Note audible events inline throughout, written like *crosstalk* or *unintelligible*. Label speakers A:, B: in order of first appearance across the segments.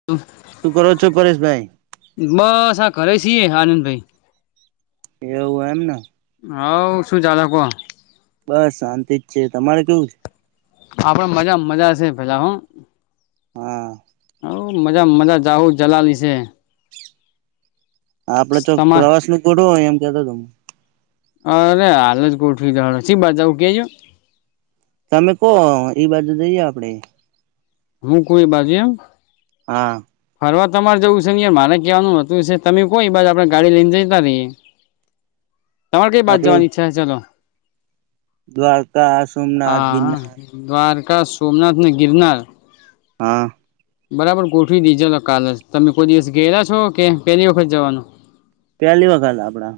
A: *unintelligible*
B: શું કરો છો પરેશભાઈ.
A: બસ આ ઘરે છીએ આનંદભાઈ.
B: એવું એમ ને.
A: હવ શું ચાલે કો.
B: બસ શાંતિ જ છે તમારે કેવું છે.
A: આપડે મજા મજાશે ભેલા હો.
B: હા.
A: હવ મજા મજા જાહું જલાલી છે.
B: આપડે ચોક
A: તમાર
B: પ્રવાસ નું ગોઠવો, એમ કેતો તમને.
A: અરે હાલ જ ગોઠવી જાણે છી બાજુ જેવું કેજો.
B: તમે કોહો ઈ બાજુ જઈએ આપડે.
A: હું કોઈ બાજુ એમ.
B: હા.
A: ફરવા તમારે જવું છે ને યાર મારે કહેવાનું હોતું હશે, તમે કો ઈ બાજુ આપડે ગાડી લઈને જતા રહીએ.
B: *unintelligible*
A: તમારે કઇ બાજુ
B: આપડે
A: જવાની ઈચ્છા છે ચલો.
B: દ્વારકા સોમનાથ
A: હા હા
B: ગિરનાર.
A: દ્વારકા સોમનાથ અને ગિરનાર.
B: હા.
A: બરાબર ગોઠવી દી ચલો કાલે જ તમે કોઈ દિવસ ગેલા છો કે પેલી વખત જવાનું.
B: પેલી વખત આપડા.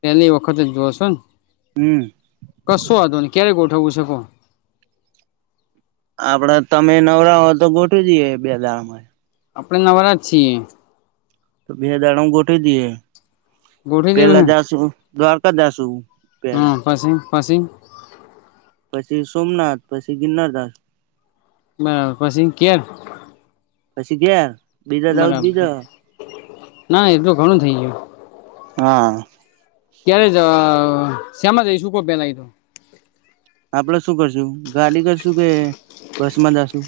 A: પેલી વખત જ જોશો ને.
B: હમ્મ.
A: કશો વાંધો નઈ ક્યારે ગોઠવવું છે કો.
B: આપડે તમે નવરા હોય તો ગોઠવવી દઈએ બે દાડામા જ.
A: આપણે નવારા જ છીએ.
B: તો બે દાડુંમા ગોઠવી દઈએ.
A: ગોઠવી દેવું
B: પેલા જાશુ દ્વારકા જાશુ પેલા.
A: પસી.
B: પછી સોમનાથ પછી ગિરનાર દાસ.
A: પછી ઘેર.
B: પછી ગયા.
A: બરાબર ના એટલું ઘણું થઇ ગયું.
B: હા.
A: ત્યારે જ શ્યામા જઈશું કો પેલા ઇતો.
B: આપડે શું કરશું ગાડી કરશું કે બસ માં જશુ.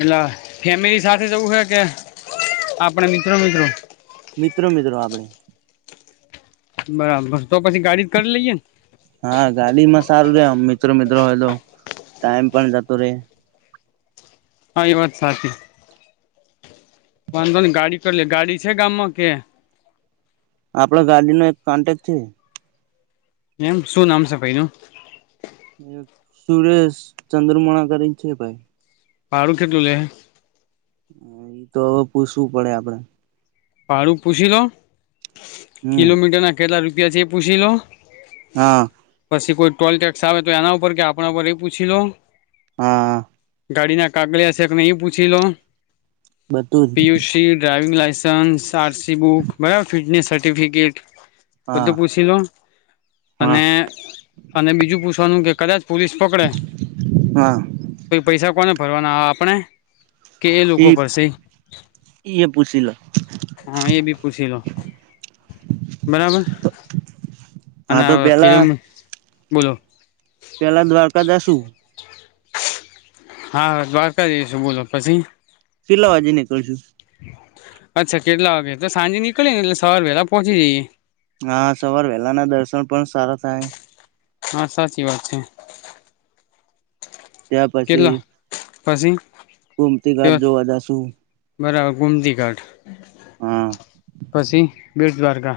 A: એટલા ફેમિલી સાથે જવું હે કે આપડે મિત્રો મિત્રો.
B: મિત્રો મિત્રો આપડે.
A: બરાબર તો પછી ગાડી જ કરી લઈએ ને.
B: હા ગાડી માં સારું રે આમ મિત્રો મિત્રો હોય તો ટાઈમ પણ જતો રહેે.
A: તારી વાત સાચી. વાંધો નહીં ગાડી કર લે ગાડી છે, ગામમાં કે
B: આપડો ગાડી નો એક કોન્ટેક્ટ છે.
A: એમ શું નામ છે, ભાઈ નું
B: સુરેશ ચંદ્રમણા કરીને છે, ભાઈ
A: *unintelligible* *inaudible*
B: ઈ તો હવે પૂછવું પડે આપડે
A: ભાડું પૂછી લો
B: હમ
A: કિલોમીટર ના કેટલા રૂપિયા છે, એ પૂછી લો.
B: હા,
A: પછી કોઈ ટોલ ટેક્સ આવે તો એના ઉપર કે આપણા ઉપર એ પૂછી લો.
B: હા.
A: ગાડી ના કાગલે હશેક નહી પૂછી લો
B: બધું જ
A: Piyush driving licence RC book બાયોફિટનેસ સર્ટીિફિકેટ.
B: હા
A: બધું પૂછી લો
B: હા
A: અને અને જું પૂછવાનું કે કદાચ પોલીસ. પકડે
B: હા
A: પ પૈસા કોને ફરવાના આપણે. કે એ લોકો
B: ઈ
A: પરસે.
B: એ પૂછી લ.
A: હા એ બી પૂછી લો. બરાબર
B: હા
A: અને
B: તો
A: કલો
B: પેલા
A: બોલો.
B: પેલા દ્વારકા દસું.
A: હા દ્વારકાશું બોલો પછી.
B: પેલા વાજે નીકળશું.
A: અચ્છા કેટલા વાગે તો સાંજે નીકળી ને એટલે સવાર વેલા પહોંચી જઈએ
B: હા સવાર વહેલા ના દર્શન પણ સારા થાય.
A: હા સાચી વાત છે
B: ત્યાં
A: કેટલા. પછી.
B: ગુમતી ઘાટ જોવા જશું.
A: બરાબર ગુમતી ઘાટ
B: હા
A: પછી બેડ દ્વારકા.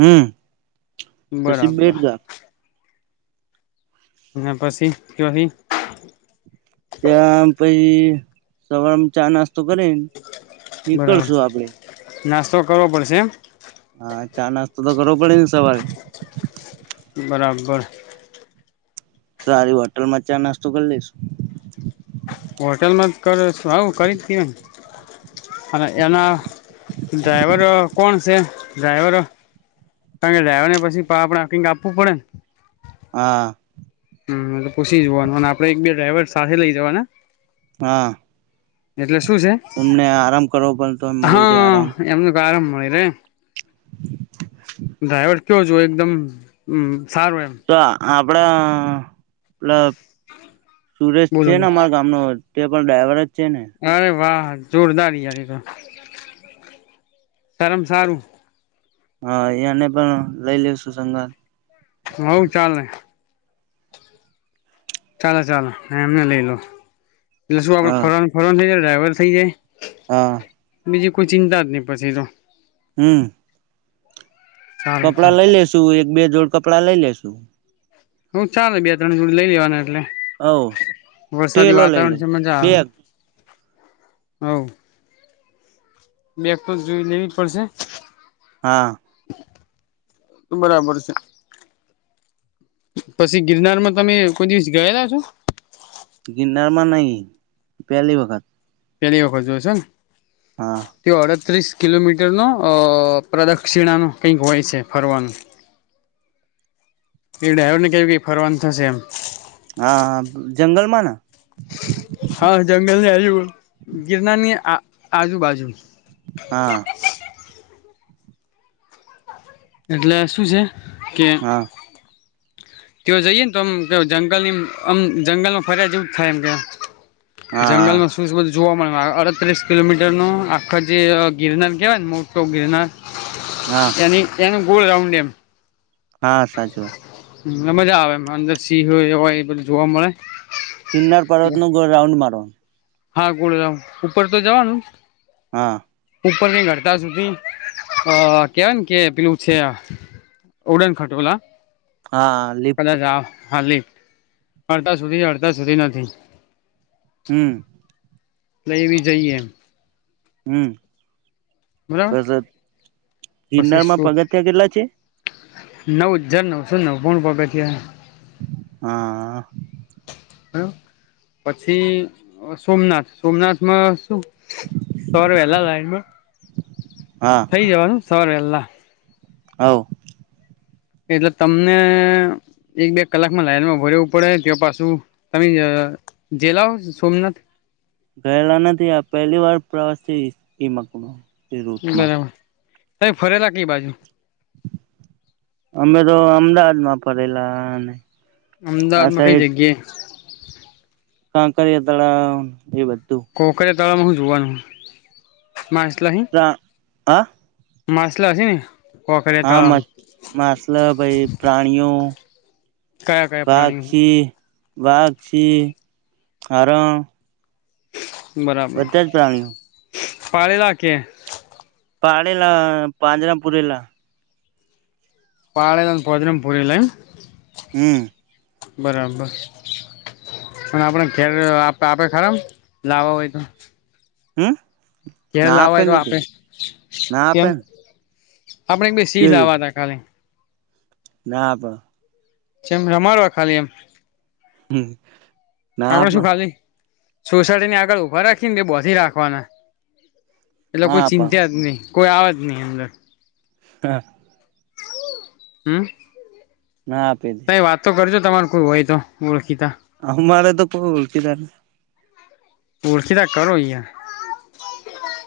B: હમ. પછી
A: બરાબર.
B: બેટઘાટ
A: ના બસી કછ.
B: ત્યા પછ સવાર ચા નાસ્તો કરેન.
A: બરાબર નાસ્તો કરવો પડશે એમ.
B: હા ચા નાસ્તો તો કરવો પડે ને સવારે.
A: બરાબર.
B: સારી હોટલ માં ચા નાસ્તો કરી લઈશું.
A: હોટેલમાં જ કર આવું કરી જ કેમ અને એના. ડ્રાઈવર. કોણ છે ડ્રાઈવરો કારણ કે ડ્રાઈવર ને પછી કક આપવું પડે ને.
B: હા.
A: હમ એટલે પૂછી જવાનું અને આપડે એક બે ડ્રાઈઇવર સાથે લઇ જવા ને.
B: હા
A: એટલે શું છે
B: એમને આરામ કરવો પણ તો મળી રહે
A: હા
B: આરામ
A: એમનું. આરામ મળી રે્રાયવડ. કયો છ એકદમમ સારું એમ.
B: તો આપડા પલ સુરેશ
A: બોલો
B: છે ને
A: બોલો
B: અરે. ગામનો તે પણ ડ્રાઈવર જ છે ને.
A: અરે વાહ જોરદારયાર તો શરમ સારું.
B: હા યા ને પણ લઈ લઉ સુું સંગત.
A: હઉ ચલેને. ચાાલ ચાલ એમને લઈ લો એટલે શું આપડે
B: હા
A: ફરન ફરન થઇ જાય ડ્રાઈવર થઇ જાય.
B: હા.
A: બીજી કોઈ ચિંતા જ નહી પછી તો.
B: હમ.
A: ચાલે
B: કપડાં
A: ચાલે
B: લઈ લેશુ એક બે જોડ કપડાં લઈ લેશુ.
A: હું ચાલે બે ત્રણ જોડ લઈ લેવાના એટલે,
B: હવ
A: વરસાદી
B: ટેલો લઈ લે
A: વાતાવરણ છે મજા આવે.
B: બેગ
A: હ. બે તો જોઈ લેવી જ પડશે.
B: હા.
A: બરાબર છે. પછી ગિરનાર માં તમે કોઈ દિવસ ગયેલા છો?
B: ગિનરમાં નહી, પેલી વખત.
A: પેલી વખત જો છન.
B: હા.
A: તે અડત્રીસ કિલોમીટર નો અ પ્રદક્ષિણા ન કંઈક હોય છે ફરવાનું.
B: *inaudible*
A: એ ડ્રાઈવરને કહ્યું કે ફરવાનું થશે એમ.
B: હા જંગલમાંન.
A: હા જંગલની આજુ ગિરનારની આજુ બાજુ.
B: હા.
A: એટલે શું છે કે
B: હા.
A: તેઓ જઈએ તો આમ કે જંગલ નીમ જંગલમાં ફરિયાજવું થાય એમ કેવા.
B: હા
A: જંગલમાં શું શ બધું જોવા મળે અડત્રીસ કિલોમીટરનું આખા જે ગિરનાર કહેવાય ને મોટ તો ગિરનાર.
B: હા.
A: એની એનું ગોલ રાઉન્ડે એમ.
B: હા સાજવા.
A: હ મજા આવે અંદર સિંહય હોય એ બધું જોવા મળે.
B: પિન્નાર પર્ત નું ગ રાઉન્ડ મારવા.
A: હા ગોળરામ ઉપર તો જવાનું.
B: હા.
A: ઉપર ની ઘડતા સુધી, અ કેવાય કે પેલું છે. ઉડન ખાટોલા.
B: હા. લિફ્ટ
A: કદાચ આવ હાલી, અડધા સુધી અડધા સુધી નથી.
B: હમ.
A: લઈવી જઈએ.
B: હમ,
A: બરાબર
B: બસ
A: પછી
B: ગિરનારમાં
A: શું
B: પગથિયા કેટલા છે?
A: નવ હજાર નવસો નવ્વાણું પગથીયા છે.
B: હા.
A: બ પછી સોમનાથ સોમનાથમાં શું સોરે વેલા લાઈનમાં.
B: હા.
A: કઈ જવાનું સરે વેલા.
B: હ.
A: એટલે તમને એક બે કલાકમાં લાઈનમાં ભરેવું પડે તે પાછું તમે જે લઓ સોમનાથ?
B: ઘાયલનાથી આપ પહેલી વાર પ્રવાસેથી માકમાં.
A: બરાબર, તઈ ફરેલા ક બાજુ?
B: અમે તો અમદાવાદમાં ફરેલા ને.
A: અમદાવાદમાંઈ જગ્ય
B: કાંકરિયા તળાવ એ બધું
A: કોક તળમાં હું જોવાનુંહ મા આસલા હિં
B: તા હ
A: માછલે હછ ન
B: હા માસલ ભાઈ પ્રાણીઓ
A: કયા કયા પ્રાણીઓ
B: બાગક્ષ બાગક્ષ હો
A: બરાબર
B: પ્રાણીઓ
A: પાળલા કે
B: પાડેલા પાંજરામપુરેલા
A: પાળલાન પોદનમપુરીલે
B: હમ્મ.
A: બરાબર. પણ આપડે ધેર આપ આપે ખરા લાવવા હોય તો.
B: હમ
A: ક્યારે
B: ના
A: લાવવા હોય તો
B: ને તે
A: આપે
B: ના
A: કેમ
B: આપે ને
A: આપણે બે સિંહ
B: કેવી
A: લાવવા
B: રીતે
A: ના ખાલી.
B: ના આપ.
A: જેમ રમાડવા ખાલી એમ.
B: હમ્મ.
A: આપણેે શું ખાલી સોસાયટી ને આગળ ઉભા રાખી ને બોધિથી રાખવાના. એ લોકો
B: ના આપે
A: ચિત્યાજ નહી કોઈ આવેજ નઈ અંદર.
B: કહા.
A: હમ્મ.
B: ના આપે.
A: તોયે વાત તો કરજો તમાર કોઈ હોય તો ઓળખીતા.
B: અમારે તો કોઈ ઓળખીતા જ ને
A: ઓળખીતા કરો યાર.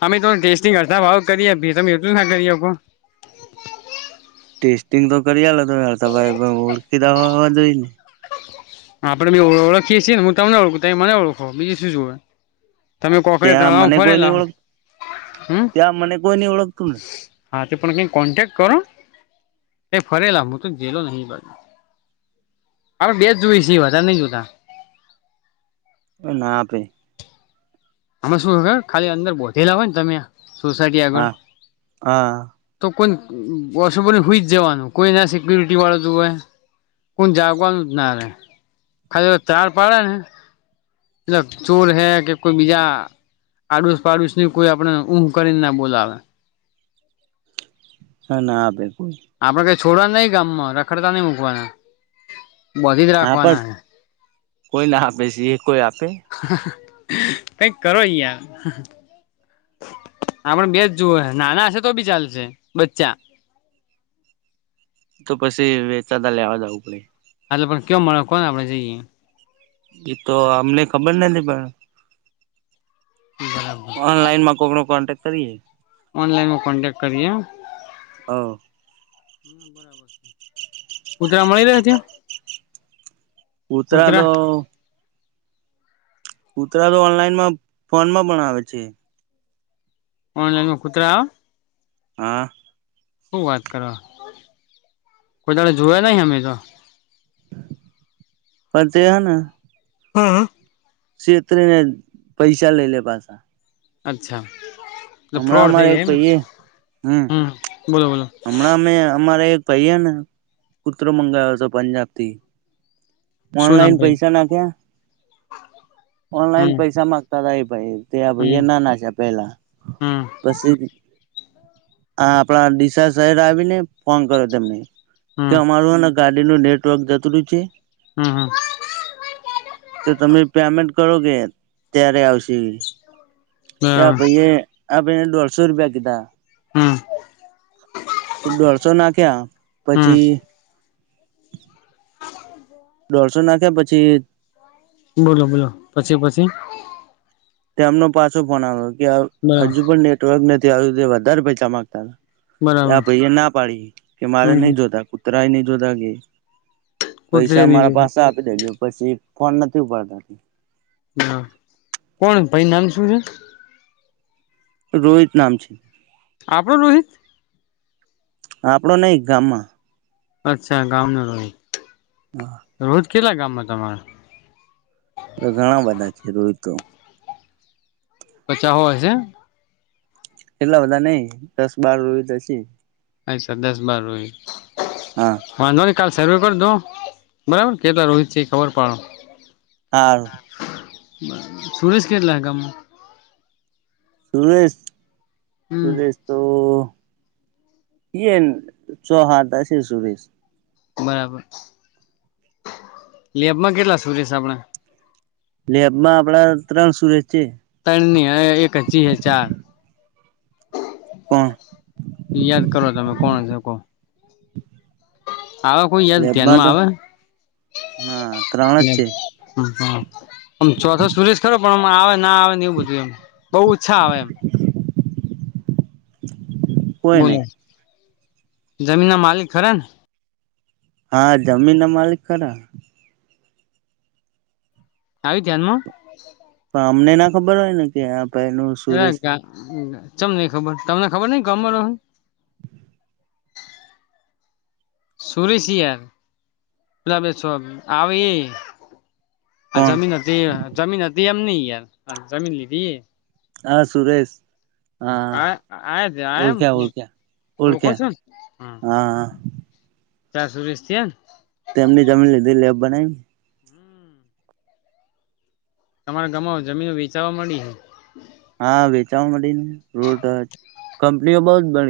A: અમે તો ટેસ્ટિંગ અડધા ભાવ કરી આપીએ તમે એટલું ના કરિ આપો.
B: ટેસ્ટિંગ તો કરી આલો ઓળખીતા હો હોવા જોઈ ને.
A: *inaudible* હ આપણે બે ઓ ઓળખીએ છીએ હું તમને ઓળખું તમે મને ઓળખો બીજુ શું જોવે. તમે કોકરે
B: ત્યાં
A: તળાવ
B: મને કોઈ નઈ
A: ફરેલા
B: ઓળખ
A: હમ્મ.
B: ત્યાં મને કોઈ નઈ ઓળખતું
A: હા તે પણ કઈ કોન્ટેક કરો એ ફરેલા હું તો જેેલો નહી બાર. આપડ બે જ જોઈ સી વાધાર નઈ જોતા.
B: અ ના આપે.
A: આમાં શું ખ ખાલી અંદર બોધેલા હોય ને તમે સોસાયટી આગળ.
B: હા હા
A: તો કોન વોશુભને હુંઈ જવાનું કોઈને સિક્યુરિટી વાળો જોવે કોણ જાગવાનું જ નારે, ખાલી તો ચાર પાડે ને તલબ ચોર હૈ કે કોઈ બીજા આડુસ પાડુસ ની કોઈ આપડે ઊં કરીને ના બોલાવે.
B: હા ના ભેગું
A: આપડે કઈ છોડવાના નઈ ગામ માં રખડતા નઈ મૂકવાના બોધી જ
B: આપે
A: રાખવાના હે.
B: કોઈ ના આપે સી. એ. કોઈ આપે.
A: કઈક કરો યાર. આપડ બે જ જુએ હે નાના હશે તો બી ચાલશે બચ્ચા.
B: તો પછી વેચાતા લેવા જવું પડે.
A: આટલે પણ કયો મળે કોન આપણે જઈએ.
B: એતો અમને ખબર નથી પણ
A: *inaudible*
B: ઓનલાઈનમાં કોઈનો કોન્ટેક્ટ કરીએે.
A: ઓનલાઈનમાં કોન્ટટેક્ટ કરીએ એમ.
B: હ અ.
A: હમ્મ બરાબર. કુતરા મળી રહ્યા છે.
B: કુતરા તો કૂતરા તો ઓનલાઈનમાં ફોન માં પણ આવે છે.
A: ઓનલાઈન માં કુતરા હ.
B: હા.
A: શું વાત કરો કોઈ દાડ જોયા નહિ અમે તો.
B: પર તે હ ન.
A: હ અ.
B: ક્ષેત્રે ને પૈસા લઈ લે પાછા.
A: અચ્છા અ
B: હમણાં
A: ફ્રોડ
B: અમારે
A: થઈ
B: એક
A: જાય એમ
B: ભાઈએ
A: હમ બોલો બોલો
B: હમણાં મેં અમારા એક ભાઈ હે ને કૂતરો મંગાયો તો પંજાબથી
A: શું નામ
B: ઓનલાઈન
A: ભાઈ
B: પૈસા નાખ્યા ઓનલાઈન
A: હમ
B: પૈસા મામાંગતા હતાાય ભાઈ તે એ
A: હમ
B: ના નાખ્યા પેલા
A: હમ
B: બસી આ આપણા ડીસા શહેર આવીને ફોન કર્યો તેમને કે
A: હમ
B: અમારું ગાડીનું નેટવર્ક જરૂર્યુ છે
A: હમ હમ
B: તો તમે પેમેન્ટ કરો કે ત્યારે આવશે તે એ
A: બરાબર
B: ભઈએ આ ભાઈને દોઢસો રૂપિયા કીધા
A: હમ
B: દોઢસો નાખ્યા
A: હમ
B: પછી
A: હ
B: દોઢસો નાખ્યા પછી
A: બોલો બોલો પછી પછી
B: તેમનો પાછો ફોન આવ્યો કે
A: બરાબર
B: હજુ પણ નેટવર્ક નથી આવ્યું તે વધારે પૈસા માંગતા હતા ત્યા
A: બરાબર
B: આ ભાઈ એ ના પાડી કે મારે
A: હમ હમ
B: નહી જોતા કૂતરાય નહી જોતા કે
A: કૂતરી
B: પૈસા
A: ની
B: માંરા
A: જોડે
B: પાસે આપી દેજો પછી ફોન નથી ઉપાડતા
A: હ કોણ ભાઈ નામ શું છે
B: રોહિત નામ છે
A: આપડો રોહિત
B: આપણો નહી ગામમાં
A: અચ્છા ગામ નો રોહિત
B: હા
A: રોજ કેટલા ગામમાં તમારા
B: તો ઘણા બધા છે રોહિત તો
A: પચા સો હશે
B: એટલા બધા નહિ દસ બાર રોહીત તો હશે
A: અચછા દસ બાર હોય
B: હા
A: વાંધો નહી કાલ સર્વે કરી દો બરાબર કેટલા રોહિત છે ખબર પાડો
B: હા
A: સુરેશ કેટલા ગામ
B: સુરેશ
A: હમ
B: સુરેશ તો એન છે હાથ હશે સુરેશ
A: બરાબર લેબમાં કેટલા સુરેશ છે આપણા
B: લેબમાં આપડા ત્રણ સુરેશ છે
A: તેણ ની હારે એક હજી હે ચાર
B: કોણ
A: યાદ કરો તમે કોણ છોકો આવેવા કોઈ યાદ
B: લેબમાં તો
A: ધ્યાનમાં
B: હા ત્રણ જ
A: આવે
B: છે
A: આમ ચોથો સુરેશ ખરો પણ આવે ના આવે એવું બધું એમ બહુ ઓછા આવે એમ
B: કોઈ
A: બોલો
B: નઈ
A: જમીન ના માલિક ખરા ને
B: હા, જમીન ના માલિક ખરા
A: આયુ ધ્યાન માં *inaudible*
B: પણ અમને ના ખબર હોય ને કે આ ભાઈ નું સુરેશ
A: ચમ નઈ ખબર તમને ખબર નહિ ગામ માં રો હો
B: *inaudible*
A: સુરેશ યાર દવા વેચવા આવે એ આ
B: કોણ
A: જમીન હતી, જમીન હતી એમ નઈ યાર જમીન લીધી હે,
B: હા, સુરેશ
A: આ
B: હા
A: આય છે, આ એમ
B: ઓળખ્યા ઓળખ્યા
A: ઓળખો
B: ઓળખ્યા
A: છોન હમ્મ
B: હા
A: ચારસો વીસ થયા ને,
B: તેમની જમીન લીધી લેબ બનાઈન
A: તમારા ગામમાં જમીન વેચાવા મડી હે,
B: હા, વેચાવા મડી ને રોડ ટચ કંપનીઓ બહ જ બની